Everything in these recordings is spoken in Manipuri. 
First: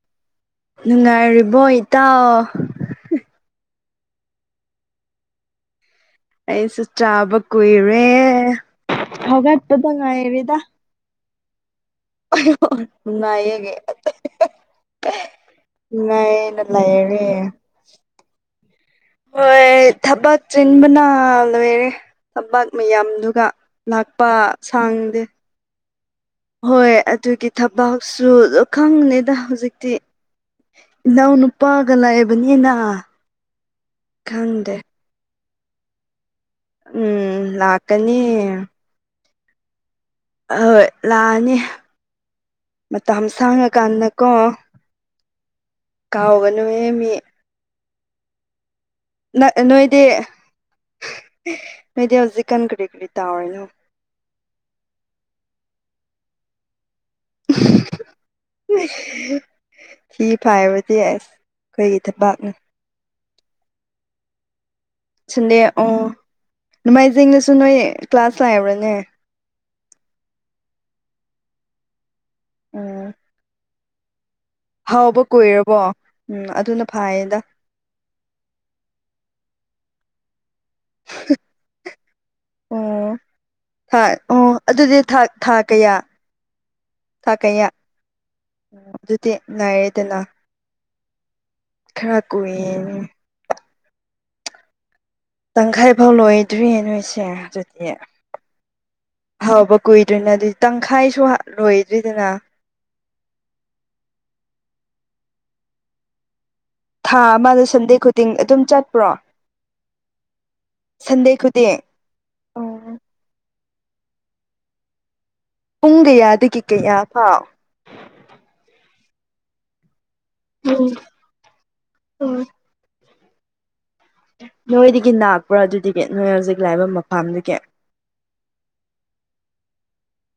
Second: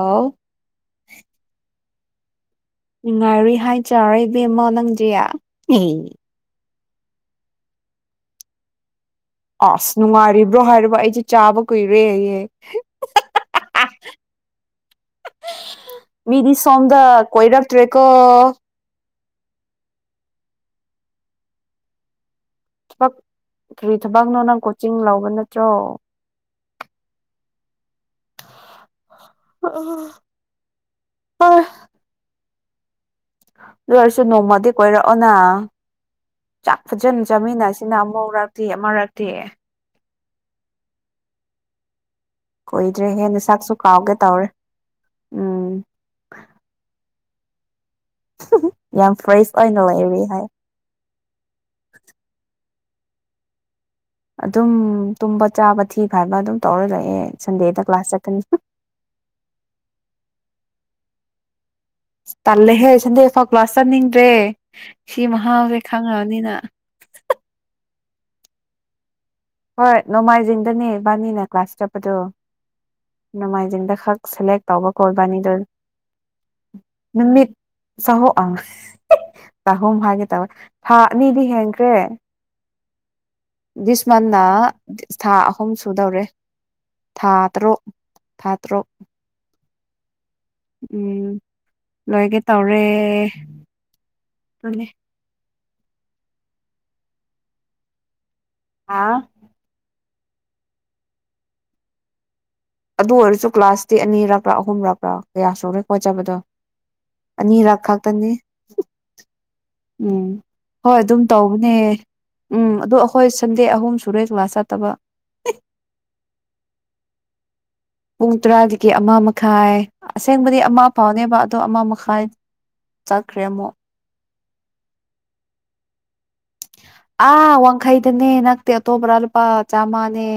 ꯑꯥꯎ [unintelligible] [inaudible] ꯅꯨꯡꯉꯥꯏꯔꯤꯕꯣ ꯏꯇꯥꯎ ꯅꯨꯡꯉꯥꯏꯔꯨꯏ ꯍꯥꯏ ꯆꯔ ꯏꯕꯦꯝꯃꯣ ꯅꯪꯁꯦ ꯑꯩꯁꯨ ꯆꯥꯕ ꯀꯨꯏꯔꯦ ꯍꯧꯒꯠꯄꯗ ꯑꯁ ꯉꯥꯏꯔꯤꯗ ꯅꯨꯡꯉꯥꯏꯔꯤꯕ꯭ꯔꯣ ꯍꯥꯏꯔꯤꯕ ꯑꯩꯁꯦ ꯆꯥꯕ ꯀꯏꯔꯏ [inaudible] ꯅꯨꯡꯉꯥꯏꯌꯦ [unintelligible] ꯃꯤꯗꯤ ꯅꯨꯡꯉꯥꯏꯅ ꯁꯣꯗ ꯂꯩꯔꯦ ꯀꯣꯏꯔꯛꯇ ꯇꯔꯦꯀꯣ ꯍꯣꯏ ꯊꯕꯛ ꯆꯤꯟꯕꯅ ꯂꯣꯏꯔꯦ ꯊꯕꯛ ꯊꯕꯛ ꯃꯌꯥꯝꯗꯨꯒ ꯂꯥꯛꯄ ꯁꯥꯡꯗꯦ ꯆ [unintelligible] [inaudible] ꯍꯣꯏ ꯑꯗꯨꯒꯤ ꯊꯕꯛꯁꯨ ꯑꯗꯨ ꯈꯪꯅꯤꯗ ꯍꯣꯏ ꯍꯧꯖꯤꯛꯇꯤ ꯏꯅꯥꯎ ꯑꯗꯨ ꯅꯨꯄꯥꯒ ꯂꯥꯛꯏꯕꯅꯤꯅ ꯂꯣꯏꯔꯁꯨ ꯅꯣꯡꯃꯗꯤ ꯀꯣꯏꯔꯛꯑꯣꯅ ꯆꯥꯛ ꯐꯖꯅ ꯎꯝ ꯆꯥꯃꯤꯟꯅꯁꯤꯅ ꯂꯥꯛꯀꯅꯤ ꯑꯃꯧꯔꯛꯇꯦ ꯑꯃꯔꯛꯇꯦ ꯑꯣꯏ ꯂꯥꯛꯑꯅꯤ ꯀꯨꯏꯗ꯭ꯔꯦ ꯃꯇꯝ ꯍꯦꯟꯅ ꯁꯛꯁꯨ ꯀꯥꯎꯒꯦ ꯁꯥꯡꯉꯀꯥꯟꯗꯀꯣ ꯇꯧꯔꯦ ꯎꯝ [unintelligible] [inaudible] ꯀꯥꯎꯒꯅꯨꯍ ꯃꯤ ꯌꯥꯝ ꯐ꯭ꯔꯦꯁ ꯑꯣꯏꯅ ꯑꯣꯏꯔꯦ ꯍꯥꯏ ꯃꯗꯤ ꯍꯧꯖꯤꯛ ꯀꯟ ꯀꯔꯤ ꯀꯔꯤ ꯇꯥꯔꯤꯅꯣ ꯑꯗꯨꯝ ꯇꯨꯝꯕ ꯆꯥꯕ ꯊꯤꯕ ꯍꯥꯏꯕ ꯑꯗꯨꯝ ꯇꯧꯔ ꯂꯑꯦ ꯁꯟꯗꯦꯗ ꯀ꯭ꯂꯥꯁ ꯆꯠꯀꯅꯤ ꯊ ꯐ ꯍꯥꯏꯥꯏꯕꯗꯤ ꯑꯁ [unintelligible] [inaudible] ꯊꯕꯥꯛꯅ ꯇꯜꯂꯦꯍꯦ ꯆꯟꯗꯦ ꯐꯥꯎ ꯀ꯭ꯂ꯭ꯂꯥꯁ ꯆꯅꯤꯡ꯭ꯔꯦ ꯁꯟꯗꯦ ꯑꯣ ꯅꯣꯡꯃꯥꯏꯖꯤꯡꯅꯁꯨ ꯅꯣꯏ ꯀ꯭ꯂꯥꯁ ꯂꯥꯛꯔꯕ꯭ꯔꯅꯦ ꯍꯣꯏ ꯅꯣꯡꯃꯥꯏꯖꯤꯡꯗꯅꯦ ꯏꯕꯥꯅꯤꯅ ꯀ꯭ꯂꯥꯁ ꯆꯠꯄꯗꯣ ꯎꯝ ꯅꯣꯡꯃꯥꯏꯖꯤꯡꯗꯈꯛ ꯁꯦꯂꯦꯛ ꯇꯧꯕ ꯀꯣ ꯍꯥꯎꯕ ꯏꯕꯥꯅꯤꯗꯣ ꯀꯨꯏꯔꯕꯣ ꯎꯝ ꯑꯗꯨꯅ ꯐꯥꯏꯌꯦꯗ ꯅꯨꯃꯤꯠ ꯆꯍꯨꯝ ꯑ ꯆꯍꯨꯝ ꯍꯥꯏꯒꯦ ꯇꯧꯋꯦ ꯊꯥ ꯑꯅꯤꯗꯤ ꯍꯦꯟꯈ꯭ꯔꯦ ꯗꯤꯁ ꯑꯣꯥ ꯃꯟꯅ ꯑꯣ ꯑꯗꯨꯗꯤ ꯊꯥ ꯑꯍꯨꯝ ꯀꯌꯥ ꯁꯨꯗꯧꯔꯦ ꯊꯥ ꯆ ꯀꯌꯥ ꯇꯔꯨꯛ ꯊꯥ ꯇꯔꯨꯛ ꯑꯗꯨꯇ ꯅꯥꯥꯏꯦꯗꯅ ꯎꯝ ꯂꯣꯏꯒꯦ ꯇꯧꯔꯦ ꯀꯨꯏꯌꯦꯅꯦ ꯑꯗꯨ ꯇꯪꯈꯥꯏ ꯐꯥꯎ ꯂꯣꯏꯗ꯭ꯔꯤꯌꯦ ꯅꯣꯏꯁꯦ ꯑꯗꯨꯗꯤ ꯑꯥ [unintelligible] [inaudible] ꯍꯍꯥꯎꯕ ꯀꯨꯏꯗꯣꯏꯅꯦ ꯑꯗꯨꯗꯤ ꯇꯪꯈꯥꯏꯁꯨ ꯂꯣꯏꯗ꯭ꯔꯤꯗꯅ ꯑꯗꯨ ꯑꯣꯏꯔꯁꯨ ꯀ꯭ꯂꯥꯁꯇꯤ ꯑꯅꯤꯔꯛꯄ꯭ꯔꯥ ꯑꯍꯨꯝꯔꯛꯄ꯭ꯔꯥ ꯀꯌꯥ ꯁꯣꯛꯨꯔꯦ ꯈꯣꯠꯆꯕꯗꯣ ꯊꯥ ꯑꯃꯗ ꯁꯟꯗꯦ ꯈꯨꯗꯤꯡ ꯑꯗꯨꯝ ꯆꯠꯄ꯭ꯔꯣ ꯎꯝ ꯍꯣꯏ ꯑꯗꯨꯝ ꯁꯟꯗꯦ ꯇꯧꯕꯅꯦ ꯈꯨꯗꯤꯡ ꯎꯝ ꯑꯣ ꯑꯗꯣ ꯑꯩꯈꯣꯏ ꯁꯟꯗꯦ ꯑꯍꯨꯝ ꯁꯨꯔꯦ ꯀ꯭ꯂꯥꯁ ꯆꯠꯇꯕ ꯄꯨꯡ ꯀꯌꯥꯗꯒꯤ ꯀꯌꯥ ꯐꯥꯎ ꯄꯨꯡ ꯇꯔꯥꯗꯒꯤ ꯑꯃ ꯃꯈꯥꯏ ꯑꯁꯦꯡꯕꯗꯤ ꯑꯃ ꯎꯝ ꯐꯥꯎꯅꯦꯕ ꯑꯗꯣ ꯑꯃ ꯃꯈꯥꯏ ꯎꯝ ꯆꯠꯈ꯭ꯔꯦ ꯑꯃꯨꯛ ꯅꯣꯏꯗꯒꯤ ꯥꯛꯄ꯭ꯔꯣ ꯑꯗꯨꯗꯤꯗꯒꯤ ꯅꯣꯏ ꯍꯧꯖꯤꯛ ꯂꯥꯛꯏꯕ ꯑ ꯃꯐꯝꯗꯒꯤ ꯋꯥꯡ ꯈꯩꯗꯅꯤꯦ ꯅꯪ ꯇꯦ ꯑ ꯇꯣꯕ꯭ꯔꯥꯜꯄꯥ ꯆꯥꯃꯅꯦ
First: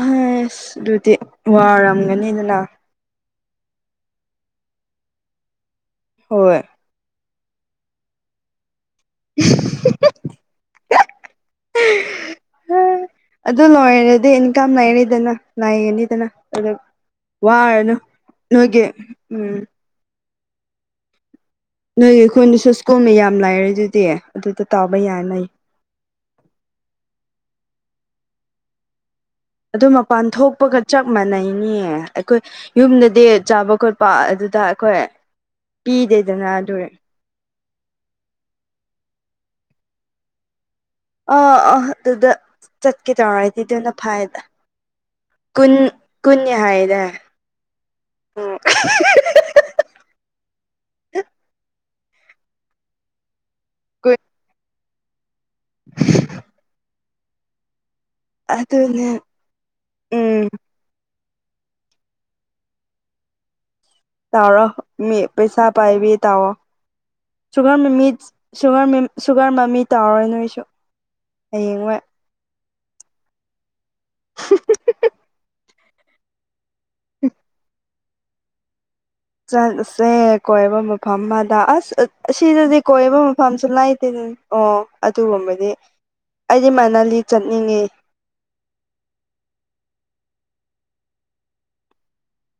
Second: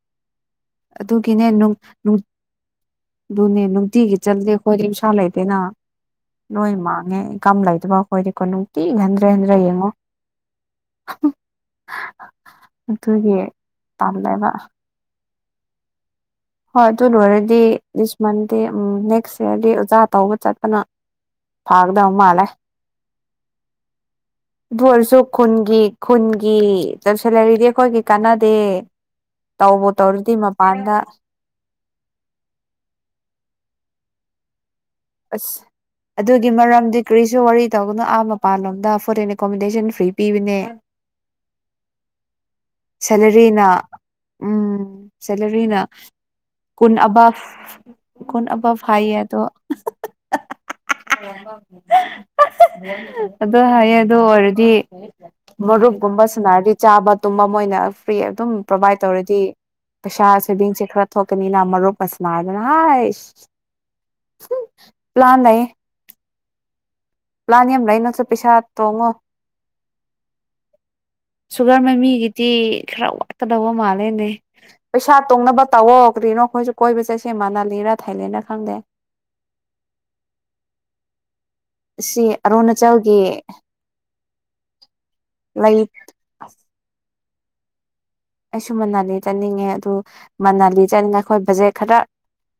ꯑꯁ ꯑꯗꯨꯗꯤ ꯋꯥꯔꯝꯒꯅꯤꯗꯅ ꯑꯗꯨꯅꯦ ꯅꯨꯡꯇꯤꯒꯤ ꯆꯠꯗꯦ ꯑꯩꯈꯣꯏ ꯎꯁꯥ ꯂꯩꯇꯦꯅ ꯍꯣꯏ ꯂꯣꯏ ꯃꯥꯡꯉꯦ ꯀꯝ ꯂꯩꯗꯕ ꯑꯩꯈꯣꯏꯗꯤꯀꯣ ꯅꯨꯡꯇꯤ ꯈꯟꯗ꯭ꯔꯦ ꯍꯟꯗ꯭ꯔꯦ ꯌꯦꯡꯉꯣ ꯑꯗꯨꯒꯤ ꯑꯗꯨ ꯂꯣꯏꯔꯗꯤ ꯇꯜꯂꯦꯕ ꯏꯟꯀꯥꯝ ꯂꯩꯔꯤꯗꯅ ꯂꯅꯥꯒꯅꯤꯗꯅ ꯍꯣꯏ ꯑꯗꯨ ꯂꯣꯏꯔꯗꯤ ꯗꯤꯁ ꯃꯟꯗꯦ ꯅꯣꯏꯒꯤ ꯎꯝ ꯅꯦꯛꯁ ꯎꯝ ꯌꯌꯥꯔꯗꯤ ꯑꯣꯖꯥ ꯇꯧꯕ ꯆꯠꯄꯅꯣ ꯅꯣꯏ ꯑꯩꯈꯣꯏꯅ ꯁꯁꯀꯣꯟꯝꯅ ꯌꯥꯝ ꯂꯥꯏꯔꯦ ꯑꯗꯨꯗꯤ ꯑꯗꯨꯗ ꯑꯗꯨ ꯇꯥꯕ ꯑꯣꯏꯔꯁꯨ ꯌꯥꯅ ꯈꯨꯟꯒꯤ ꯈꯨꯟꯒꯤ ꯆꯧꯁꯤꯜꯂꯔꯤꯗꯤ ꯑꯩꯈꯣꯏꯒꯤ ꯀꯥꯟꯅꯗꯦ ꯑꯗꯨ ꯇꯧꯕ ꯃꯄꯥꯟ ꯇꯧꯔꯗꯤ ꯊꯣꯛꯄꯒ ꯃꯄꯥꯟꯗ ꯆꯞ ꯃꯥꯟꯅꯩꯅꯦ ꯑꯩꯈꯣꯏ ꯌꯨꯝꯗꯗꯤ ꯆꯥꯕ ꯈꯣꯠꯄ ꯑꯗꯨꯗ ꯑꯩꯈꯣꯏ ꯑꯁ ꯄꯤꯗꯦꯗꯅ ꯑꯗꯨꯒꯤ ꯑꯗꯨ ꯃꯔꯝꯗꯤ ꯀꯔꯤꯁꯨ ꯋꯥꯔꯤ ꯇꯧꯒꯅꯣ ꯑꯥ ꯃꯄꯥꯟꯂꯣꯝꯗ ꯐꯨꯗ ꯑꯦꯟ ꯑꯦꯀꯣꯃꯤꯣꯗꯦꯁꯟ ꯐ꯭ꯔꯤ ꯄꯤꯕꯅꯦ ꯑꯥ ꯑꯥ ꯑꯗꯨꯗ ꯆꯠꯀꯦ ꯇꯧꯔ ꯍꯥꯏꯗꯤ ꯁꯦꯂꯔꯤꯅ ꯑꯗꯨꯅ ꯐꯗ ꯎꯝ ꯁꯦꯂꯔꯤꯅ ꯀꯨꯟ ꯍꯥꯏꯗꯥꯏ ꯑꯕꯥꯞ ꯀꯨꯟ ꯎꯝ ꯑꯕꯥꯞ ꯍꯥꯏꯌꯦ ꯑꯗꯣ ꯑꯗꯨ ꯍꯥꯏꯌꯦ ꯑꯗ ꯀꯨꯟ ꯑꯣꯏꯔꯗꯤ ꯃꯔꯨꯞꯒꯨꯝꯕ ꯁꯅꯔꯗꯤ ꯆꯥꯕ ꯇꯨꯝꯕ ꯃꯣꯏꯅ ꯐ꯭ꯔꯤ ꯑꯗꯨꯝ ꯄ꯭ꯔꯣꯕꯥꯏꯗ ꯑꯗꯨꯅꯦ ꯇꯧꯔꯗꯤ ꯄꯩꯁꯥ ꯎꯝ ꯁꯦꯚꯤꯡꯁꯦ ꯈꯔ ꯊꯣꯛꯀꯅꯤ ꯅ ꯃ ꯔꯣ ꯄꯁꯅ ꯍꯥꯏꯗꯅ ꯍꯥꯏ ꯇꯥꯔꯣ ꯃꯤ ꯂꯩ ꯄꯩꯁꯥ ꯄꯥꯏꯕꯤ ꯇꯥꯑꯣꯣ ꯄ꯭ꯂꯥꯟ ꯁꯨꯒꯔ ꯌꯥꯝ ꯂꯩ ꯃꯃꯤ ꯅꯪꯁꯨ ꯄꯩꯁꯥ ꯁꯨꯒ ꯇꯣꯡꯉꯣ ꯁꯨꯒꯔ ꯃꯃꯤ ꯇꯥꯔꯔꯣꯏ ꯅꯣꯏꯁꯨ ꯁꯨꯒꯔ ꯍꯌꯦꯡꯋꯥꯏ ꯃꯃꯤꯒꯤ ꯤ ꯈꯔ ꯋꯥꯠꯀꯗꯕ ꯃꯥꯜꯂꯦꯅꯦ ꯄꯩꯁꯥ ꯇꯣꯡꯅꯕ ꯇꯧꯋꯣ ꯀꯔꯤꯅꯣ ꯑꯩꯈꯣꯏꯁꯨ ꯀꯣꯏꯕ ꯆꯠꯁꯦ ꯃꯅꯥꯂꯤꯔꯥ ꯊꯥꯏꯂꯦꯟꯅ ꯈꯪꯗꯦ ꯆ ꯁꯦ ꯀꯣꯕ ꯃꯐꯝꯝꯃꯗꯥꯁ ꯁꯤ ꯁꯤꯗꯗꯤ ꯑꯔꯨꯅꯥꯆꯜꯒꯤ ꯀꯣꯏꯕ ꯃꯐꯝꯁꯨ ꯂꯩꯇꯦꯗ ꯑꯣ ꯑꯗꯨꯒꯨꯝꯕꯗꯤ ꯂꯩ ꯑꯩꯗꯤ ꯃꯅꯂꯤ ꯆꯠꯅꯤꯡꯉꯦ ꯑꯩꯁꯨ ꯃꯅꯥꯂꯤ ꯆꯠꯅꯤꯡꯉꯦ ꯑꯗꯨ ꯃꯅꯥꯂꯤ ꯆꯠꯅꯤꯡꯉꯦ ꯑꯩꯈꯣꯏ ꯕꯖꯦꯠ ꯈꯔ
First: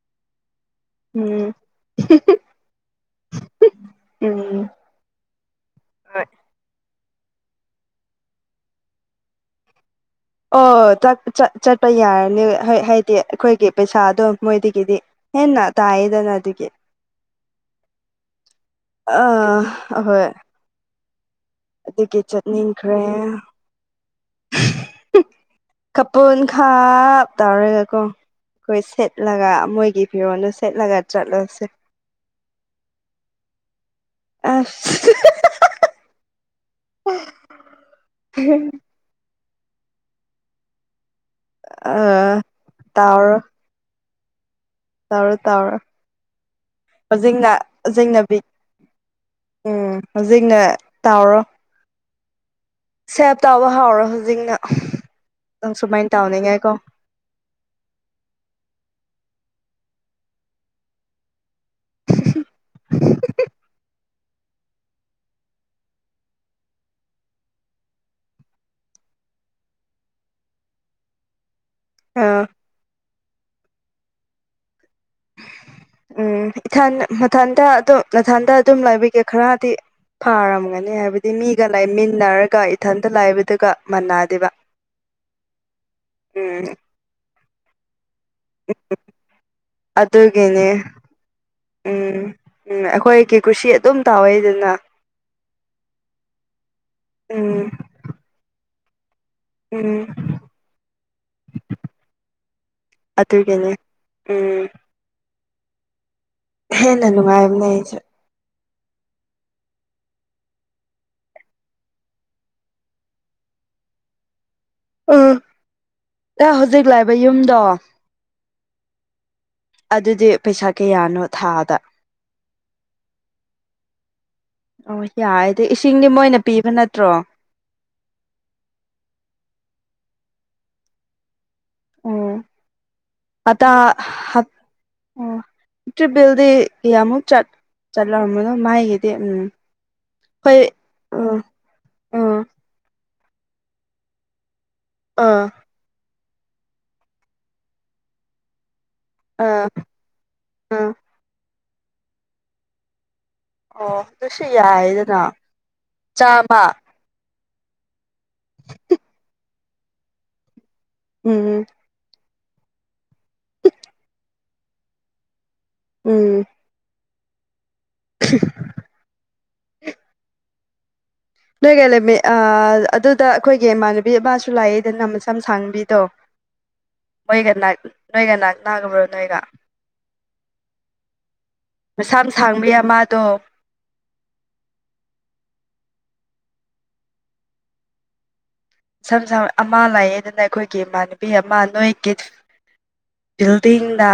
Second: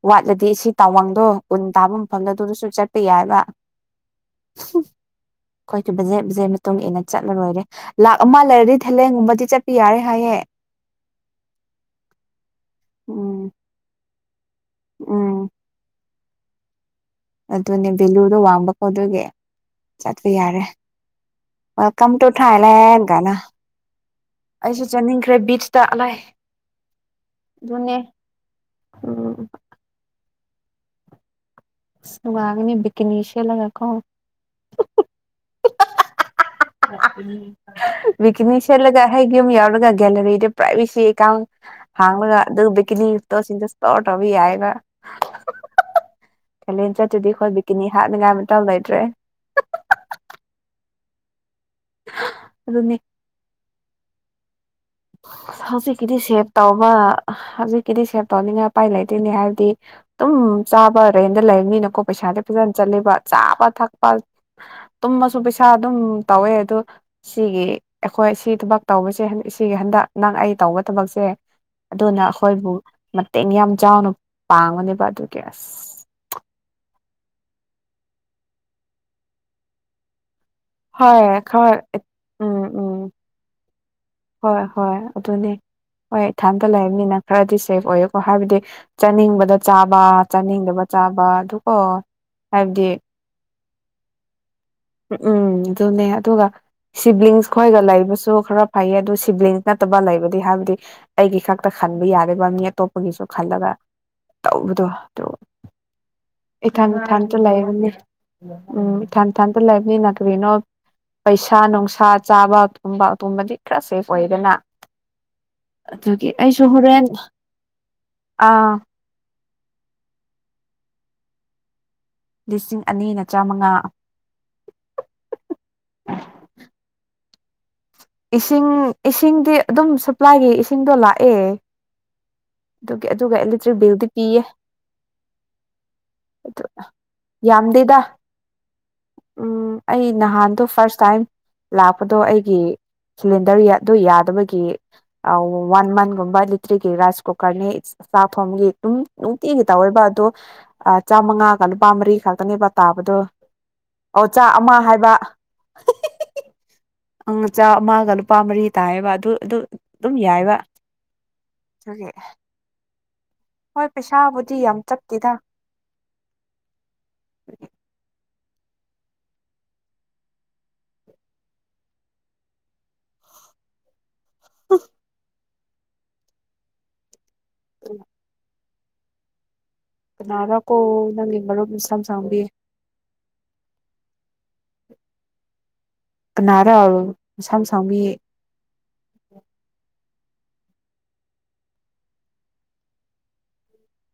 ꯋꯥꯠꯂꯗꯤ ꯇꯥꯋꯥꯡꯗꯣ ꯎꯝ ꯎꯟ ꯇꯥꯕ ꯃꯐꯝꯗ ꯑꯗꯨꯗꯁꯨ ꯆꯠꯄ ꯌꯥꯏꯕ ꯎꯝ ꯑꯩꯈꯣꯏ ꯀ ꯍꯣꯏ ꯕꯖꯦ ꯕꯁꯦ ꯃꯇꯨꯡ ꯏꯟꯅ ꯆꯠꯂ ꯂꯣꯏꯔꯦ ꯂꯥꯛ ꯑꯃ ꯂꯩꯔꯗꯤ ꯊꯦꯂꯦꯟꯒꯨꯝꯕꯗꯤ ꯆꯠꯄꯤ ꯌꯥꯔꯦ ꯍꯥꯏꯌꯦꯦ ꯑꯣ ꯆꯠꯄ ꯌꯥꯔꯅꯤ ꯍꯥꯏꯗꯤ ꯎꯝ ꯑꯩꯈꯣꯏꯒꯤ ꯄꯩꯁꯥ ꯑꯗꯨꯝ ꯃꯣꯏꯗꯒꯤꯗꯤ ꯎꯝ ꯍꯦꯟꯅ ꯇꯥꯏꯌꯦꯗꯅ ꯑꯗꯨꯒꯤ ꯑꯗꯨꯅꯦ ꯚꯦꯂꯨꯗꯣ ꯋꯥꯡꯕꯀꯣ ꯑꯗꯨꯣꯏꯒꯤ ꯑꯥ ꯑꯍꯣꯏ ꯆꯠꯄ ꯌꯥꯔꯦ ꯦꯜꯀꯝ ꯑꯗꯨꯒꯤ ꯇꯨ ꯆꯠꯅꯤꯡꯈ꯭ꯔꯦ ꯊꯥꯂꯑꯒꯅ ꯑꯩꯁꯨ ꯆꯠꯅꯤꯡꯈ꯭ꯔꯦ ꯕꯤꯆꯇ ꯑꯂꯥꯏ ꯀꯄꯨꯟ ꯈꯥꯞ ꯑꯗꯨꯅꯦ ꯇꯧꯔꯒꯀꯣ ꯑꯩꯈꯣꯏ ꯎꯝ ꯁꯦꯠꯂꯒ ꯃꯣꯏꯒꯤ ꯐꯤꯔꯣꯜꯗꯨ ꯁꯦꯠꯂꯒ ꯆꯠꯂꯁꯦ ꯁꯉꯒꯅꯤ ꯕꯤꯒꯅꯦꯁꯤꯌꯥ ꯂꯒ ꯀꯣ ꯑꯁ ꯕꯤꯤꯛꯅꯤ ꯆꯠꯂꯒ ꯍꯦꯛ ꯌꯨꯝ ꯌꯥꯎꯔꯒ ꯒꯦꯂꯔꯤꯗ ꯄ꯭ꯔꯥꯏꯚꯦꯁꯤꯀꯥꯎ ꯍꯥꯡꯂꯒ ꯑ ꯑꯗꯨ ꯕꯤꯀꯤꯅꯤ ꯇꯥꯎꯔꯣ ꯇꯣꯁꯤꯡꯗ ꯇꯧꯔ ꯇꯧꯧꯕ ꯌꯥꯏꯒ ꯇꯥꯎꯔꯣ ꯇꯥꯎꯔꯣ ꯀꯥꯂꯦꯟ ꯆꯠꯇ꯭ꯔꯗꯤ ꯍꯧꯖꯤꯛꯅ ꯈꯣꯠꯕꯤꯀꯤꯅꯤ ꯍꯧꯖꯤꯛꯅ ꯍꯥꯠꯅꯤꯡꯉꯥꯏ ꯕꯤꯠ ꯑꯃꯇꯧ ꯂꯩꯇ꯭ꯔꯦ ꯎꯝ ꯍꯧꯖꯤꯛꯅ ꯇꯥꯎꯔꯣ ꯑꯗꯨꯅꯦ ꯁꯦꯞ ꯇꯥꯕ ꯍꯥꯎꯔꯣ ꯍꯩꯖꯤꯡꯒ ꯍꯧꯖꯤꯛꯀꯤꯗꯤ ꯁꯦꯞ ꯇꯧꯕ ꯍꯧꯖꯤꯛꯀꯤꯗꯤ ꯁꯦꯕ ꯇꯧꯅꯤꯅ ꯎꯄꯥꯏ ꯂꯩꯇꯦꯅꯦ ꯍꯥꯏꯗꯤ ꯗꯨꯝ ꯆꯥꯕ ꯔꯦꯟꯗ ꯂꯩꯕꯅꯤꯅꯀꯣ ꯄꯩꯁꯥꯗꯤ ꯐꯖꯅ ꯆꯠꯂꯤꯕ ꯆꯥꯕ ꯊꯛꯄ ꯇꯨꯝꯃꯁꯨ ꯄꯩꯁꯥ ꯗꯨꯝ ꯇꯧꯋꯦ ꯑꯗꯨ ꯁꯤꯒꯤ ꯑꯈꯣꯏ ꯁꯤ ꯊꯕꯛ ꯇꯧꯕꯁꯦ ꯁꯤꯒꯤ ꯍꯟꯗꯛ ꯅꯪ ꯑꯩ ꯇꯧꯕ ꯊꯕꯛꯁꯦ ꯑꯗꯨꯅ ꯑꯥ ꯑꯈꯣꯏꯕꯨ ꯃꯇꯦꯡ ꯌꯥꯝ ꯆꯥꯎꯅ ꯄꯥꯡꯕꯅꯦꯕ ꯑꯗꯨꯒꯤ ꯑꯁ ꯎꯝ ꯏꯊꯟ ꯃꯊꯟꯗ ꯑꯗꯨ ꯅꯊꯟꯗ ꯑꯗꯨꯝ ꯂꯕꯤꯒꯦ ꯈꯔꯗꯤ ꯐꯔꯝ ꯒꯅꯤ ꯍꯣꯏ ꯍꯥꯏꯕꯗꯤ ꯃꯤꯒ ꯈꯔ ꯎꯝ ꯂꯩꯃꯤꯟꯅꯔꯒ ꯎꯝ ꯏꯊꯟꯇ ꯂꯥꯏꯕꯗꯨꯒ ꯃꯅꯗꯦꯕ꯫ ꯍꯣꯏ ꯍꯣꯏ ꯑꯗꯨꯅꯦ ꯍꯣꯏ ꯏꯊꯥꯟꯇ ꯂꯩꯕꯅꯤꯅ ꯈꯔꯗꯤ ꯁꯦꯐ ꯑꯣꯏ꯫ ꯀ ꯍꯥꯏꯕꯗꯤ ꯆꯥꯅꯤꯡꯕꯗ ꯆꯥꯕ ꯑꯗꯨꯒꯤꯅꯦ ꯆꯥꯅꯤꯡꯗꯕ ꯆꯥꯕ ꯑꯗꯨꯒꯣ ꯍꯥꯏꯕꯗꯤ [unintelligible] ꯗꯨꯝ ꯇꯥꯎꯋꯦ ꯗꯨꯅ ꯎꯝ ꯗꯨꯅꯦ ꯑꯗꯨꯒ ꯎꯝ ꯁꯤꯕ꯭ꯂꯤꯡꯁ ꯈꯣꯏꯒ ꯂꯩꯕꯁꯨ ꯈꯔ ꯐꯩꯌꯦ ꯑꯗꯨ ꯁꯤꯕ꯭ꯂꯤꯡꯁ ꯎꯝ ꯅꯠꯇꯕ ꯂꯩꯕꯗꯤ ꯍꯥꯏꯕꯗꯤ ꯑꯩꯒꯤ ꯈꯛꯇ ꯈꯟꯕ ꯌꯥꯗꯕ ꯃꯤ ꯑꯇꯣꯞꯄꯒꯤꯁꯨ ꯈꯜꯂꯒ ꯑꯗꯨꯒꯤꯅꯦ ꯎꯝ ꯇꯧꯕꯗꯣ ꯗꯨ ꯏꯊꯟ ꯍꯦꯟꯅ ꯏꯊꯟꯇ ꯅꯨꯡꯉꯥꯏꯕꯅꯦ ꯂꯩꯕꯅꯦ꯫ ꯑꯩꯁꯨ ꯎꯝ ꯊꯟ ꯊꯟꯇ ꯂꯩꯕꯅꯤꯅ ꯀꯔꯤꯅꯣ ꯄꯩꯁꯥ ꯅꯨꯡꯁꯥ ꯆꯥꯕ ꯇꯨꯝꯕ ꯑꯗꯨꯝꯕꯗꯤ ꯈꯔ ꯁꯦꯐ ꯑꯣꯏꯗꯅ꯫ ꯎꯝ ꯑꯗꯨꯒꯤ ꯅꯪ ꯑꯩꯁꯨ ꯍꯧꯖꯤꯛ ꯍꯣꯔꯦꯟ ꯂꯩꯕ ꯌꯨꯝꯗꯣ ꯑ ꯑꯗꯨꯗꯤ ꯄꯩꯁꯥ ꯀꯌꯥꯅꯣ ꯊꯥꯗ? ꯂꯤꯁꯤꯡ ꯑꯅꯤꯅ ꯆꯥꯃꯉꯥ ꯑꯣ ꯌꯥꯏꯗ ꯏꯁꯤꯡꯗꯤ ꯃꯣꯏꯅ ꯄꯤꯕ ꯅꯠꯇ꯭ꯔꯣ? ꯏꯁꯤꯡ ꯏꯁꯤꯡꯗꯤ ꯑꯗꯨꯝ ꯁꯄ꯭ꯂꯥꯏꯒꯤ ꯏꯁꯤꯡꯗꯣ ꯂꯥꯛꯑꯦ꯫ ꯎꯝ ꯑꯗꯨꯒꯤ ꯑꯗꯨꯒ ꯑꯇꯥ ꯏꯂꯦꯛꯇ꯭ꯔꯤꯛ ꯕꯤꯜꯗꯤ ꯄꯤꯌꯦ꯫ ꯇ꯭ꯔꯤꯚꯦꯜꯗꯤ ꯑꯗꯨ ꯀꯌꯥꯃꯨꯛ ꯆꯠ ꯌꯥꯝꯗꯦꯗ ꯆꯠꯂꯝꯕꯅꯣ ꯃꯥꯥꯒꯤꯗꯤ ꯎꯝ ꯑꯩ ꯑꯩꯈꯣꯏ ꯅꯍꯥꯟꯗꯣ ꯐꯥꯔꯁ ꯇꯥꯏꯝ ꯎꯝ ꯂꯥꯛꯄꯗꯣ ꯎꯝ ꯑꯩꯒꯤ ꯁꯤꯂꯤꯟꯗꯔ ꯑꯗꯨ ꯌꯥꯗꯕꯒꯤ ꯑ ꯑꯥ ꯋꯥꯟ ꯃꯟꯒꯨꯝꯕ ꯂꯤꯇ꯭ꯔꯤꯒꯤ ꯔꯥꯁ ꯀꯣꯀꯔꯅꯦ ꯆꯥ ꯊꯣꯝꯕꯒꯤꯗꯨꯝ ꯅꯨꯡꯇꯤꯒꯤ ꯑꯥ ꯇꯧꯋꯦꯕ ꯑꯗꯣ ꯑꯥ ꯆꯥꯃꯉꯥꯒ ꯂꯨꯄꯥ ꯃꯔꯤ ꯈꯥꯛꯇꯅꯦꯕ ꯇꯥꯕꯗꯣ꯫ ꯑꯣ ꯑꯗꯨꯁꯨ ꯆꯥꯛ ꯑꯃ ꯍꯥꯏꯕ ꯌꯥꯏꯗꯅ ꯆꯥꯝꯃ ꯎꯝ ꯆꯥ ꯑꯃꯒ ꯂꯨꯄꯥ ꯃꯔꯤ ꯇꯥꯏꯌꯦꯕ ꯑꯗꯨ ꯑꯗꯨ ꯑꯗꯨꯝ ꯌꯥꯏꯕ꯫ ꯎꯝ ꯗꯨꯒꯤ ꯍꯣꯏ ꯄꯩꯁꯥꯕꯨꯗꯤ ꯌꯥꯝ ꯆꯠꯇꯦꯗ꯫ ꯎꯝ [unintelligible] ꯅꯣꯏꯒꯂꯃꯤ ꯑ ꯑꯗꯨꯗ ꯑꯈꯣꯏꯒꯤ ꯏꯃꯥꯟꯅꯕꯤ ꯑꯃꯁꯨ ꯂꯩꯑꯦꯗꯅ ꯃꯁꯝ ꯁꯥꯡꯕꯤꯗꯣ ꯅꯣꯏꯒ ꯅꯛ ꯅꯣꯏꯒ ꯅꯛꯅꯕ꯭ꯔꯣ ꯅꯣꯏꯒ? ꯀꯅꯥꯔꯀꯣ ꯅꯪꯒꯤ ꯃꯔꯨꯞ ꯃꯤꯁꯝ ꯁꯥꯡꯕꯤ? ꯃꯌꯥꯝꯃꯗꯣ ꯀꯅꯥꯔꯥ ꯃꯁꯝ ꯁꯥꯡꯕꯤ? ꯁꯝ ꯁꯝ ꯑꯃ ꯂꯩꯌꯦ ꯗꯅ ꯈꯣꯏꯒꯤ ꯏꯃꯥꯟꯅꯕꯤ ꯑꯃ ꯅꯣꯏꯒꯤ ꯕꯤꯜꯗꯤꯡꯗ꯫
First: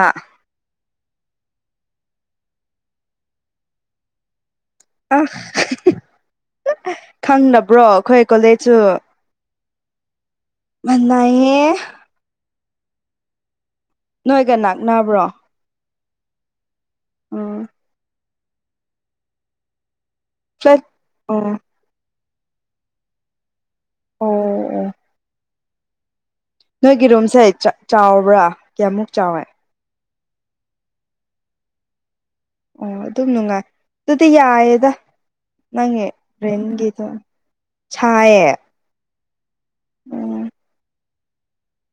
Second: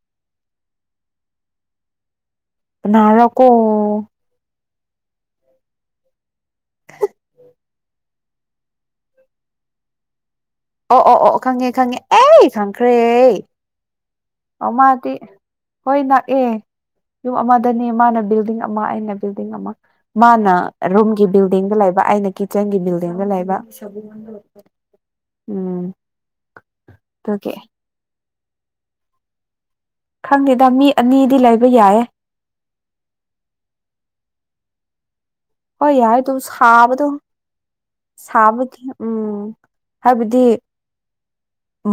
ꯀꯅꯥꯔꯀꯣ ꯑ ꯈꯪꯅꯕ꯭ꯔꯣ ꯈꯣꯏ ꯀꯣꯂꯦꯖꯁꯨ? ꯑꯣ ꯑꯣ ꯑꯣ ꯃꯥꯟꯅꯩꯌꯦ ꯈꯪꯉꯦ ꯈꯪꯉꯦ ꯑꯩ ꯈꯪꯈ꯭ꯔꯦ꯫ ꯅꯣꯏꯒ ꯑ ꯃꯥꯗꯤ ꯅꯛꯅꯕ꯭ꯔꯣ ꯍꯣꯏ ꯅꯛꯑꯦ ꯌꯨꯝ ꯑꯣ ꯑꯃꯗꯅꯦ ꯃꯥꯅ ꯕꯤꯜꯗꯤꯡ ꯑꯩꯅ ꯕꯤꯜꯗꯤꯡ ꯑꯃ ꯃꯥꯅ ꯐ꯭ꯂꯦꯠ ꯔꯨꯝꯒꯤ ꯑꯣ ꯑꯣ ꯕꯤꯜꯗꯤꯡꯗ ꯂꯩꯕ ꯑꯩꯅ ꯀꯤꯠꯆꯟꯒꯤ ꯕꯤꯜꯗꯤꯡꯗ ꯂꯩꯕ ꯑꯣ ꯎꯝ ꯅꯣꯏꯒꯤ ꯔꯨꯝꯁꯦ ꯑꯗꯨꯒꯤ ꯆꯥꯎꯕ꯭ꯔꯥ ꯀꯌꯥꯃꯨꯛ ꯆꯥꯎꯋꯦ ꯈꯪꯗꯦꯗ ꯃꯤ ꯑꯅꯤꯗꯤ ꯂꯩꯕ ꯌꯥꯏꯌꯦ ꯑꯥ ꯑꯗꯨꯝ ꯅꯨꯡꯉꯥꯏ ꯑꯗꯨꯗꯤ ꯌꯥꯏꯌꯦꯗ ꯍꯣꯏ ꯅꯪꯒꯤ ꯌꯥꯏꯗꯨ ꯁꯥꯕꯗꯨ ꯔꯦꯟꯒꯤꯗꯣ ꯁꯥꯏꯌꯦ ꯁꯥꯕ ꯎꯝ ꯍꯥꯏꯕꯗꯤ ꯎꯝ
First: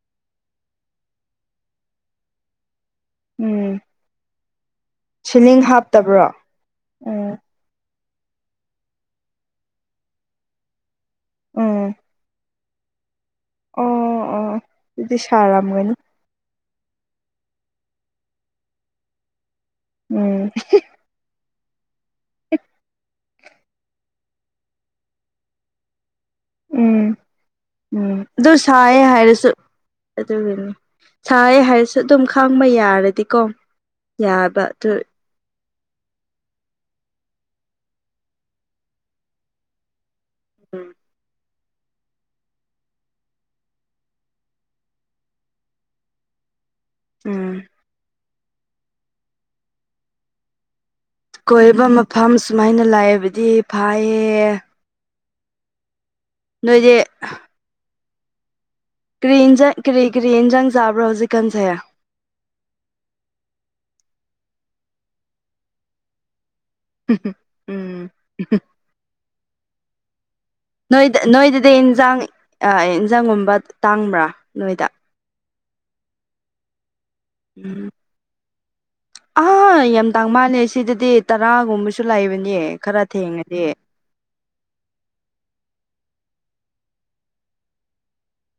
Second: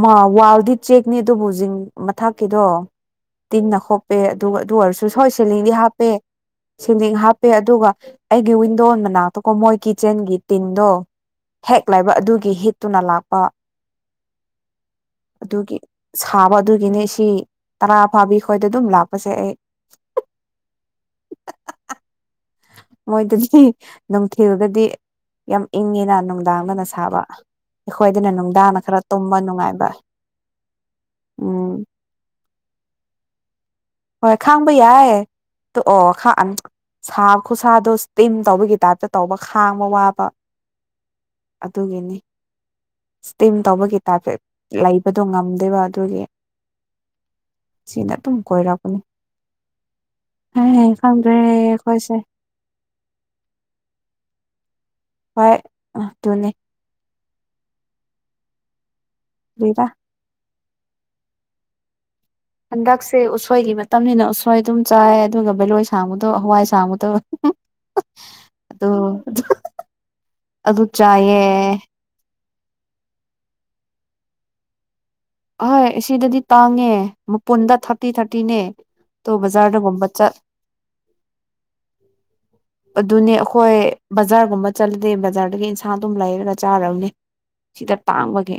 ꯃꯥ ꯋꯥꯜꯗꯤ ꯆꯦꯛꯅꯤ ꯑꯗꯨꯕꯨ ꯖꯤꯡ ꯃꯊꯛꯀꯤꯗꯣ ꯇꯤꯟꯅ ꯎꯝ ꯈꯣꯞꯄꯦ ꯑꯗꯨꯒ ꯑꯗꯨ ꯑꯣꯏꯔꯁꯨ ꯁꯣꯏ ꯁꯤꯂꯤꯡ ꯁꯤꯂꯤꯡꯗꯤ ꯍꯥꯞꯄꯦ ꯍꯥꯞꯇꯕ꯭ꯔꯣ ꯁꯤꯂꯤꯡ ꯎꯝ ꯍꯥꯞꯄꯦ ꯑꯗꯨꯒ ꯑꯩꯒꯤ ꯋꯤꯟꯗꯣ ꯃꯅꯥꯛꯇꯀꯣ ꯃꯣꯏ ꯀꯤꯠꯆꯦꯟꯒꯤ ꯇꯤꯟꯗꯣ ꯍꯦꯛ ꯎꯝ ꯂꯩꯕ ꯑꯗꯨꯒꯤ ꯍꯤꯠ ꯇꯨꯅ ꯂꯥꯛꯄ ꯑꯣ ꯑꯣ ꯑꯗꯨꯗꯤ ꯑꯗꯨꯒꯤ ꯁꯥꯔꯝꯒꯅꯤ ꯁꯥꯕ ꯑꯗꯨꯒꯤꯅꯤ ꯁꯤ ꯇꯔꯥ ꯐꯥꯕꯤ ꯑꯩꯈꯣꯏꯗ ꯑꯗꯨꯝ ꯂꯥꯛꯄꯁꯦ ꯑꯩ ꯎꯝ [inaudible] ꯃꯣꯏꯗꯗꯤ ꯅꯨꯡꯊꯤꯜꯗꯗꯤ ꯌꯥꯝ ꯏꯪꯉꯤꯅ ꯅꯨꯡꯗꯥꯡꯗꯅ ꯎꯝ ꯁꯥꯕ ꯎꯝ ꯑꯩꯈꯣꯏꯗꯅ ꯑꯗꯨ ꯅꯨꯡꯗꯥꯡꯅ ꯈꯔ ꯁꯥꯏꯌꯦ ꯇꯨꯝꯕ ꯅꯨꯡꯉꯥꯏꯕ ꯁꯥꯏ ꯎꯝ ꯍꯥꯏꯔꯁꯨ ꯑꯗꯨꯝ ꯈꯥꯡꯕ ꯌꯥꯔꯗꯤꯀꯣ ꯍꯣꯏ ꯌꯥꯕ ꯈꯥꯡꯕ ꯑꯗꯨ ꯌꯥꯏ [unintelligible] ꯁꯥ ꯈꯨꯠꯁꯥꯗꯣ ꯏꯁꯇꯤꯝ ꯇꯧꯕꯒꯤ ꯇꯥꯏꯞꯇ ꯇꯧꯕ ꯈꯥꯡꯕ ꯋꯥꯕ ꯎꯝ ꯑꯗꯨꯒꯤꯅꯤ ꯏꯁꯇꯤꯝ ꯇꯧꯕꯒꯤ ꯇꯥꯏꯞꯁ ꯂꯩꯕꯗꯣ ꯉꯝꯗꯦꯕ ꯑꯗꯨꯒꯤ ꯎꯝ ꯁꯤꯗ ꯑꯗꯨꯝ ꯀꯣꯏꯔꯄꯅꯤ ꯍꯏ ꯈꯡꯗ꯭ꯔꯦ ꯀꯣꯏꯕ ꯀꯣꯏꯁꯦ ꯃꯐꯝ ꯁꯨꯃꯥꯏꯅ ꯂꯥꯏꯕꯗꯤ ꯐꯩꯌꯦ ꯍꯣꯏ ꯑꯗꯨꯅꯦ ꯅꯣꯏꯗꯤ ꯀ꯭ꯔꯤ ꯏꯟꯖꯥꯡ ꯀꯔꯤꯔꯥ ꯀ꯭ꯔꯤ ꯀꯔꯤ ꯏꯟꯖꯥꯡ ꯆꯥꯕ꯭ꯔꯣ ꯍꯧꯖꯤꯛ ꯀꯟꯖꯦ ꯍꯟꯗꯛꯁꯦ ꯎꯁꯣꯏꯒꯤ ꯃꯇꯝꯅꯤꯅ ꯎꯁꯣꯏ ꯑꯗꯨꯝ ꯆꯥꯏ ꯑꯗꯨꯒ ꯚꯦꯂꯣꯏ ꯁꯥꯡꯕꯗꯣ ꯍꯋꯥꯏ ꯁꯥꯡꯕꯗ ꯎꯝ ꯑꯗꯣ ꯑꯗꯨ [unintelligible] ꯅꯣꯏꯗ ꯆꯥꯏꯌꯦ ꯅꯣꯏꯗꯗꯤ ꯏꯟꯖꯥꯡ ꯏꯟꯖꯥꯡꯒꯨꯝꯕ ꯇꯥꯡꯕ꯭ꯔꯥ ꯅꯣꯏꯗ ꯑꯍꯣꯏ ꯁꯤꯗꯗꯤ ꯇꯥꯡꯉꯦ ꯃꯄꯨꯟꯗ ꯎꯝ ꯊꯥꯔꯇꯤ ꯊꯥꯔꯇꯤꯅꯦ ꯇꯣ ꯑꯥ ꯌꯥꯝ ꯕꯖꯥꯔꯗꯒꯨꯝꯕ ꯆꯠ ꯇꯥꯡ ꯃꯥꯥꯟꯜꯂꯦ ꯁꯤꯗꯗꯤ ꯇꯔꯥꯒꯨꯝꯕꯁꯨ ꯂꯩꯕꯅꯦ ꯈꯔ ꯑꯗꯨꯅꯦ ꯊꯦꯡꯉꯗꯤ ꯑꯩꯈꯣꯏ ꯕꯖꯥꯔꯒꯨꯝꯕ ꯆꯠꯂꯗꯤ ꯕꯖꯥꯔꯗꯒꯤ ꯏꯟꯁꯡ ꯑꯗꯨꯝ ꯂꯩꯔꯒ ꯆꯥꯔꯔꯕꯅꯤ ꯁꯤꯗ ꯇꯥꯡꯕꯒꯦ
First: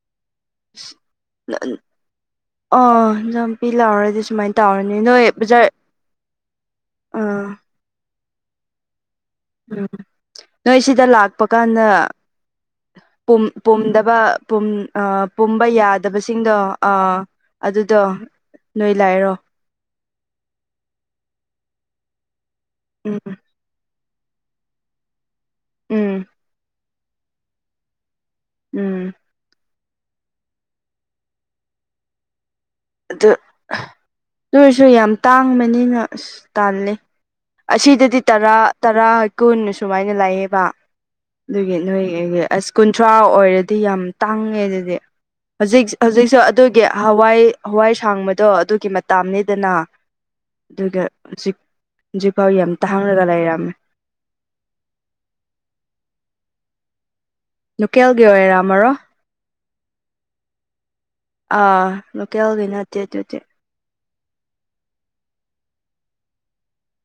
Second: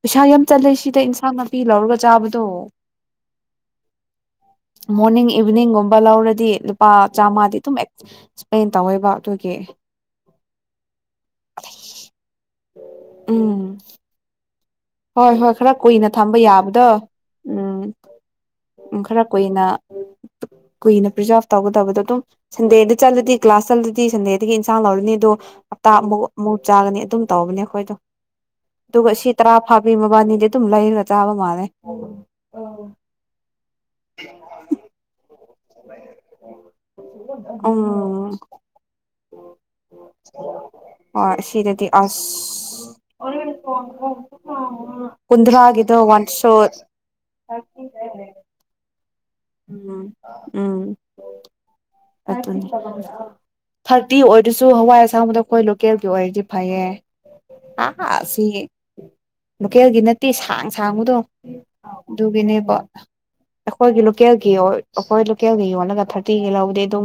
ꯄꯩꯁꯥ ꯌꯥꯝ ꯆꯜꯂꯦ ꯁꯤ ꯇ ꯏꯟꯁꯥꯡ ꯅꯥꯄꯤ ꯂꯧꯔꯒ ꯆꯥꯕꯗꯣ ꯑꯣ ꯏꯟꯖꯥꯡ ꯅꯥꯄꯤ ꯂꯥꯎꯔꯗꯤ ꯁꯨꯃꯥꯏꯅ ꯇꯧꯔꯅꯤ ꯅꯣꯏ ꯃꯣꯔꯅꯤꯡ ꯕꯖꯥꯔ ꯏꯚꯤꯅꯤꯡꯒꯨꯝꯕ ꯂꯧꯔꯗꯤ ꯗꯤ ꯂꯨꯄꯥ ꯑꯥ ꯆꯥꯝꯉꯥꯗꯤ ꯑꯗꯨꯝ ꯑꯦꯛꯁꯄ꯭ꯂꯦꯟ ꯇꯧꯋꯦꯕ ꯑꯗꯨ ꯎꯝ ꯅꯣꯏꯁꯤꯗ ꯂꯥꯛꯄ ꯀꯥꯟꯗ ꯄꯨꯝ ꯎꯝ ꯄꯨꯝꯗꯕ ꯄꯨꯝ ꯑ ꯍꯣꯏ ꯍꯣꯏ ꯄꯨꯝꯕ ꯈꯔ ꯀꯨꯏꯅ ꯊꯝꯕ ꯌꯥꯗꯕꯁꯤꯡꯗꯣ ꯌꯥꯕꯗꯣ ꯑ ꯎꯝ ꯑꯗꯨꯗꯣ ꯅꯣꯏ ꯈꯔ ꯂꯥꯏꯔꯣ ꯀꯨꯏꯅ ꯀꯨꯏꯅ ꯄ꯭ꯔꯤꯖꯥꯕ ꯇꯧꯒꯗꯕꯗꯣ ꯑꯗꯨꯝ ꯁꯟꯗꯦꯗ ꯎꯝ ꯆꯠꯂꯗꯤ ꯀ꯭ꯂꯥꯁ ꯆꯠꯂꯗꯤ ꯁꯟꯗꯦꯗ ꯑꯗꯒꯤ ꯏꯟꯁꯥꯡ ꯂꯧꯔꯅꯤ ꯑꯗꯣ ꯍꯞꯇꯥ ꯎꯝ ꯑꯃꯨꯛ ꯑꯃꯨꯛ ꯆꯥꯒꯅꯤ ꯑꯗꯨꯝ ꯇꯧꯕꯅꯦ ꯑꯩꯈꯣꯏꯗꯣ ꯎꯝ ꯑꯗꯨꯒ ꯁꯤ ꯇꯔꯥ ꯐꯥꯕꯤ ꯃꯕꯥꯅꯤꯗꯤ ꯑꯗꯨꯝ ꯂꯩꯔꯒ ꯆꯥꯕ ꯃꯥꯜꯂꯦ ꯑꯗꯨ ꯑꯗꯨ ꯑꯣꯏꯁꯨ ꯌꯥꯝ ꯇꯥꯡꯕꯅꯤꯅ ꯑꯁ ꯇꯥꯜꯂꯤ ꯑꯁꯤꯗꯗꯤ ꯎꯝ ꯇꯔꯥ ꯇꯔꯥ ꯀꯨꯟ ꯁꯨꯃꯥꯏꯅ ꯂꯥꯏꯑꯦꯕ ꯍꯣꯏ ꯑꯗꯨꯒꯤ ꯁꯤꯗꯗꯤ ꯅꯣꯏꯒꯤꯒꯤ ꯑꯁ ꯀꯨꯟꯊ꯭ꯔꯥ ꯑꯣꯏꯔꯗꯤ ꯌꯥꯝ ꯇꯥꯡꯉꯦ ꯑꯗꯨꯗꯤ ꯍꯧꯖꯤꯛ ꯀꯨꯟꯗ꯭ꯔꯥꯒꯤꯗꯣ ꯋꯥꯟ ꯍꯧꯖꯤꯛꯁꯨ ꯁꯣꯠ ꯑꯗꯨꯒꯤ ꯍꯋꯥꯏ ꯍꯋꯥꯏ ꯁꯥꯡꯕꯗꯣ ꯑꯗꯨꯒꯤ ꯃꯇꯝꯅꯤ ꯗꯅ ꯎꯝ ꯎꯝ ꯑꯗꯨꯒ ꯍꯧꯖꯤꯛ ꯍꯧꯖꯤꯛꯐꯥꯎ ꯌꯥꯝ ꯇꯥꯡꯂꯒ ꯂꯩꯔꯝꯃꯦ ꯍꯜꯗꯤ ꯑꯣꯏꯔꯁꯨ ꯍꯋꯥꯏ ꯑꯁꯥꯡꯕꯗ ꯑꯩꯈꯣꯏ ꯂꯣꯀꯦꯜꯒꯤ ꯑꯣꯏꯔꯗꯤ ꯐꯩꯌꯦ ꯑꯥ ꯂꯨꯀꯦꯜꯒꯤ ꯁꯤ ꯑꯣꯏꯔꯝꯃꯔꯣ ꯂꯣꯀꯦꯜꯒꯤ ꯅꯠꯇꯦ ꯁꯥꯡ ꯁꯥꯡꯕꯗꯣ ꯑꯥ ꯂꯣꯀꯦꯜꯒꯤ ꯑꯗꯨꯒꯤꯅꯦꯕ ꯅꯠꯇꯦ ꯑꯗꯨꯗꯤ ꯑꯩꯈꯣꯏꯒꯤ ꯂꯣꯀꯦꯜꯒꯤ ꯑꯩꯈꯣꯏ ꯂꯣꯀꯦꯜꯒꯤ ꯌꯣꯜꯂꯒ ꯊꯥꯔꯇꯤꯒꯤ ꯂꯧꯗꯦ ꯑꯗꯨꯝ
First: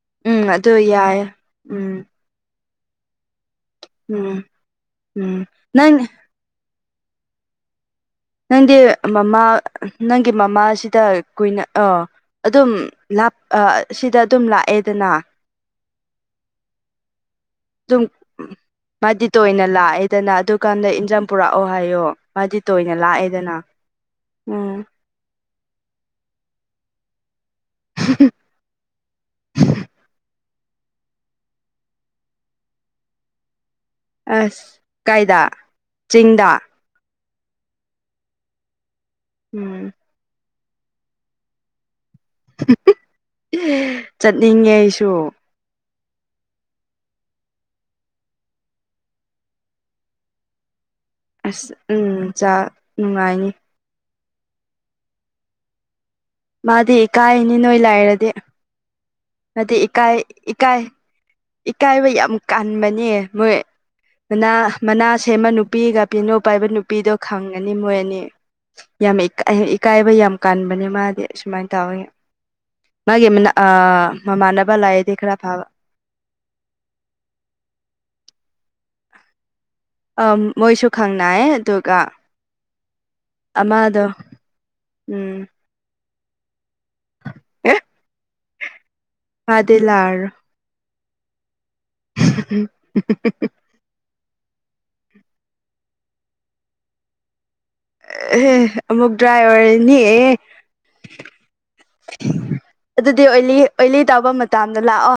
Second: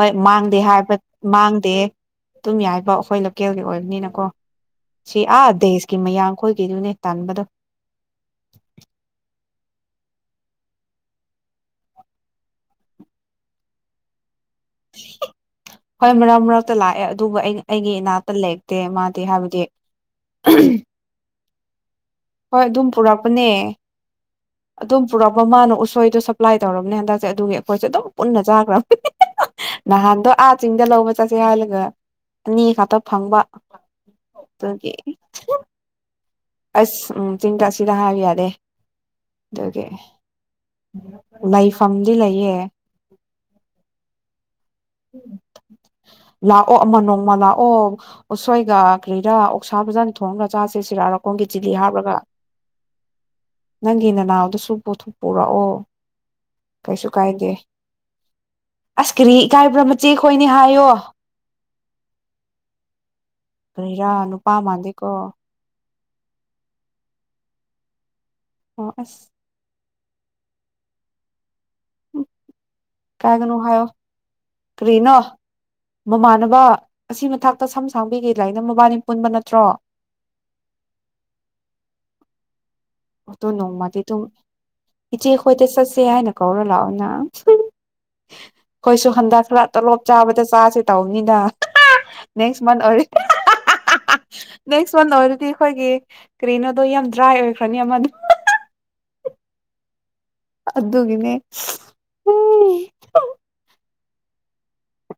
ꯍꯣꯏ ꯎꯝ ꯃꯥꯡꯗꯦ ꯑꯗꯨ ꯍꯥꯏꯕ ꯌꯥꯏ ꯃꯥꯡꯗꯦ ꯎꯝ ꯑꯗꯨꯝ ꯌꯥꯏꯕ ꯑꯩꯈꯣꯏ ꯂꯣꯀꯦꯜꯒꯤ ꯑꯣꯏꯕ ꯅꯤꯅ ꯀꯣ ꯎꯝ ꯁꯤ ꯎꯝ ꯑꯥ ꯅꯪ ꯗꯦꯁꯀꯤ ꯃꯌꯥꯡꯈꯣꯏꯒꯤꯗꯨꯅꯦ ꯇꯥꯟꯕꯗꯣ ꯅꯪꯗꯤ ꯃꯃꯥ ꯅꯪꯒꯤ ꯃꯃꯥꯁꯤꯗ ꯀꯨꯏꯅ ꯑ ꯑꯗꯨꯝ ꯂꯥꯛ ꯑ ꯁꯤꯗ ꯑꯗꯨꯝ ꯂꯥꯛꯑꯦꯗꯅ ꯍꯣꯏ ꯃꯔꯛ ꯃꯔꯛꯇ ꯂꯥꯛꯑꯦ ꯑꯗꯨꯒ ꯑꯩꯅ ꯑꯗꯨꯝ ꯃꯥꯗꯤ ꯇꯣꯏꯅ ꯂꯥꯛꯑꯦꯗꯅ ꯑꯗꯨꯀꯥꯟꯗ ꯏꯟꯖꯥꯟ ꯄꯨꯔꯛꯑꯣ ꯍꯥꯏꯌꯣ ꯃꯥꯗꯤ ꯍꯣꯏ ꯑꯗꯨꯝ ꯇꯣꯏꯅ ꯄꯨꯔꯛꯄꯅꯦ ꯂꯥꯛꯑꯦꯗꯅ ꯎꯝ ꯑꯗꯨꯝ ꯄꯨꯔꯛꯄ ꯃꯥꯅ ꯎꯁꯣꯏꯗꯣ ꯁꯞꯄ꯭ꯂꯥꯏ ꯇꯧꯔꯕꯅꯦ ꯍꯟꯗꯛꯁꯦ ꯑꯗꯨꯒꯤ ꯑꯩꯈꯣꯏꯁꯨ ꯑꯗꯨꯝ ꯄꯨꯟꯅ ꯆꯥꯈ꯭ꯔꯕꯅꯦ ꯅꯍꯥꯟꯗꯣ ꯑꯥ ꯆꯤꯡꯗ ꯂꯧꯕ ꯆꯠꯁꯤ ꯍꯥꯏꯂꯒ ꯑꯅꯤ ꯈꯛꯇ ꯐꯪꯕ ꯑꯁ ꯑꯗꯨꯒꯤ ꯀꯥꯏꯗ ꯆꯤꯡꯗ ꯑꯁ ꯎꯝ ꯆꯤꯡꯗ ꯁꯤꯗ ꯍꯥꯏꯕ ꯌꯥꯗꯦ ꯑꯗꯨꯒꯤ ꯎꯝ ꯂꯩꯐꯝꯗꯤ ꯂꯩꯌꯦ ꯆꯠꯅꯤꯡꯉꯦ ꯑꯩꯁꯨ ꯂꯥꯛꯑꯣ ꯑꯃ ꯅꯣꯡꯃ ꯂꯥꯛꯑꯣ ꯎꯁꯣꯏꯒ ꯀꯔꯤꯔꯥ ꯑꯣꯛꯁꯥ ꯐꯖꯅ ꯊꯣꯡꯉꯒ ꯆꯥꯁꯦ ꯁꯤꯔꯥꯔꯛ ꯑꯁ ꯎꯝ ꯆꯥ ꯅꯨꯡꯉꯥꯏꯅꯤ ꯅꯪꯒꯤ ꯅꯅꯥꯎꯗꯨꯁꯨ ꯄꯣꯊꯣꯛ ꯄꯨꯔꯛꯑꯣ ꯃꯥꯗꯤ ꯀꯩꯁꯨ ꯀꯥꯏꯗꯦ ꯏꯀꯥꯏꯅꯤ ꯅꯣꯏ ꯂꯩꯔꯗꯤ ꯑꯁ ꯀꯔꯤ ꯏꯀꯥꯏꯕ꯭ꯔꯥ ꯃꯆꯦꯈꯣꯏꯅꯦ ꯏꯀꯥꯏ ꯍꯥꯏꯌꯣ ꯏꯀꯥꯏꯕ ꯌꯥꯝ ꯀꯟꯕꯅꯦ ꯃꯣꯏ ꯀꯔꯤꯔꯥ ꯅꯨꯄꯥ ꯃꯅꯥ ꯃꯥꯟꯗꯦꯀꯣ ꯃꯅꯥ ꯁꯦꯝꯃ ꯅꯨꯄꯤꯒ ꯄꯦꯅꯣ ꯄꯥꯏꯕ ꯅꯨꯄꯤꯗꯣ ꯈꯪꯒꯅꯤ ꯃꯣꯏ ꯑꯅꯤ ꯑꯣ ꯌꯥꯝ ꯑꯁ ꯏꯀꯥꯏꯕ ꯌꯥꯝ ꯀꯥꯟꯕꯅꯦ ꯃꯥꯗꯤ ꯑꯁꯨꯃꯥꯏ ꯇꯧꯋꯤ ꯎꯝ ꯃꯥꯒꯤ ꯑꯃꯅ ꯑ ꯃꯃꯥꯟꯅ ꯀ꯭ꯔꯤꯅꫭ ꯃꯃꯥꯟꯅꯕ ꯑꯁꯤ ꯃꯊꯥꯛꯇ ꯁꯝ ꯁꯥꯡꯕꯤꯒꯦ ꯂꯥꯏꯅ ꯃꯕꯥꯅꯤ ꯄꯨꯟꯕ ꯅꯠꯇ꯭ꯔꯣ ꯑ ꯃꯣꯏꯁꯨ ꯈꯪꯅꯩꯌꯦ ꯑꯗꯨꯒ ꯑꯗꯣ ꯅꯣꯡꯃꯗꯤ ꯑꯃꯗꯣ ꯑꯗꯨꯝ ꯎꯝ ꯏꯆꯦꯈꯣꯏꯗ ꯆꯠꯁꯦ ꯍꯥꯏꯅ ꯀꯧꯔ ꯂꯥꯛꯑꯣ ꯅ ꯑꯦ ꯑꯩꯈꯣꯏꯁꯨ ꯍꯟꯗꯛ ꯈꯔ ꯃꯥꯗꯤ ꯇꯣꯂꯣꯞ ꯂꯥꯛꯑꯔꯣꯏ ꯆꯥꯕꯗ ꯆꯥꯁꯦ ꯇꯧꯕꯅꯤꯅ ꯅꯦꯛꯁ ꯃꯟ ꯑꫭꯏꯔꯦ ꯅꯦꯛꯁ ꯃꯟ ꯑꯣꯏꯔꯗꯤ ꯑꯩꯈꯣꯏꯒꯤ ꯀꯔꯤꯅꯣꯗꯣ ꯌꯥꯝ ꯗ꯭ꯔꯥꯏ ꯑꯣꯏꯈ꯭ꯔꯅꯤ ꯑꯃꯗꫭ ꯑꯦ ꯑꯃꯨꯛ ꯗ꯭ꯔꯥꯏ ꯑꯣꯏꯔꯅꯤꯍꯦ ꯑꯗꯨꯒꯤꯅꯦ ꯎꯝ ꯑꯗꯨꯗꯤ ꯑꯣꯏꯂꯤ ꯑꯣꯏꯂꯤ ꯇꯥꯕ ꯃꯇꯝꯗ ꯂꯥꯛꯑꯣ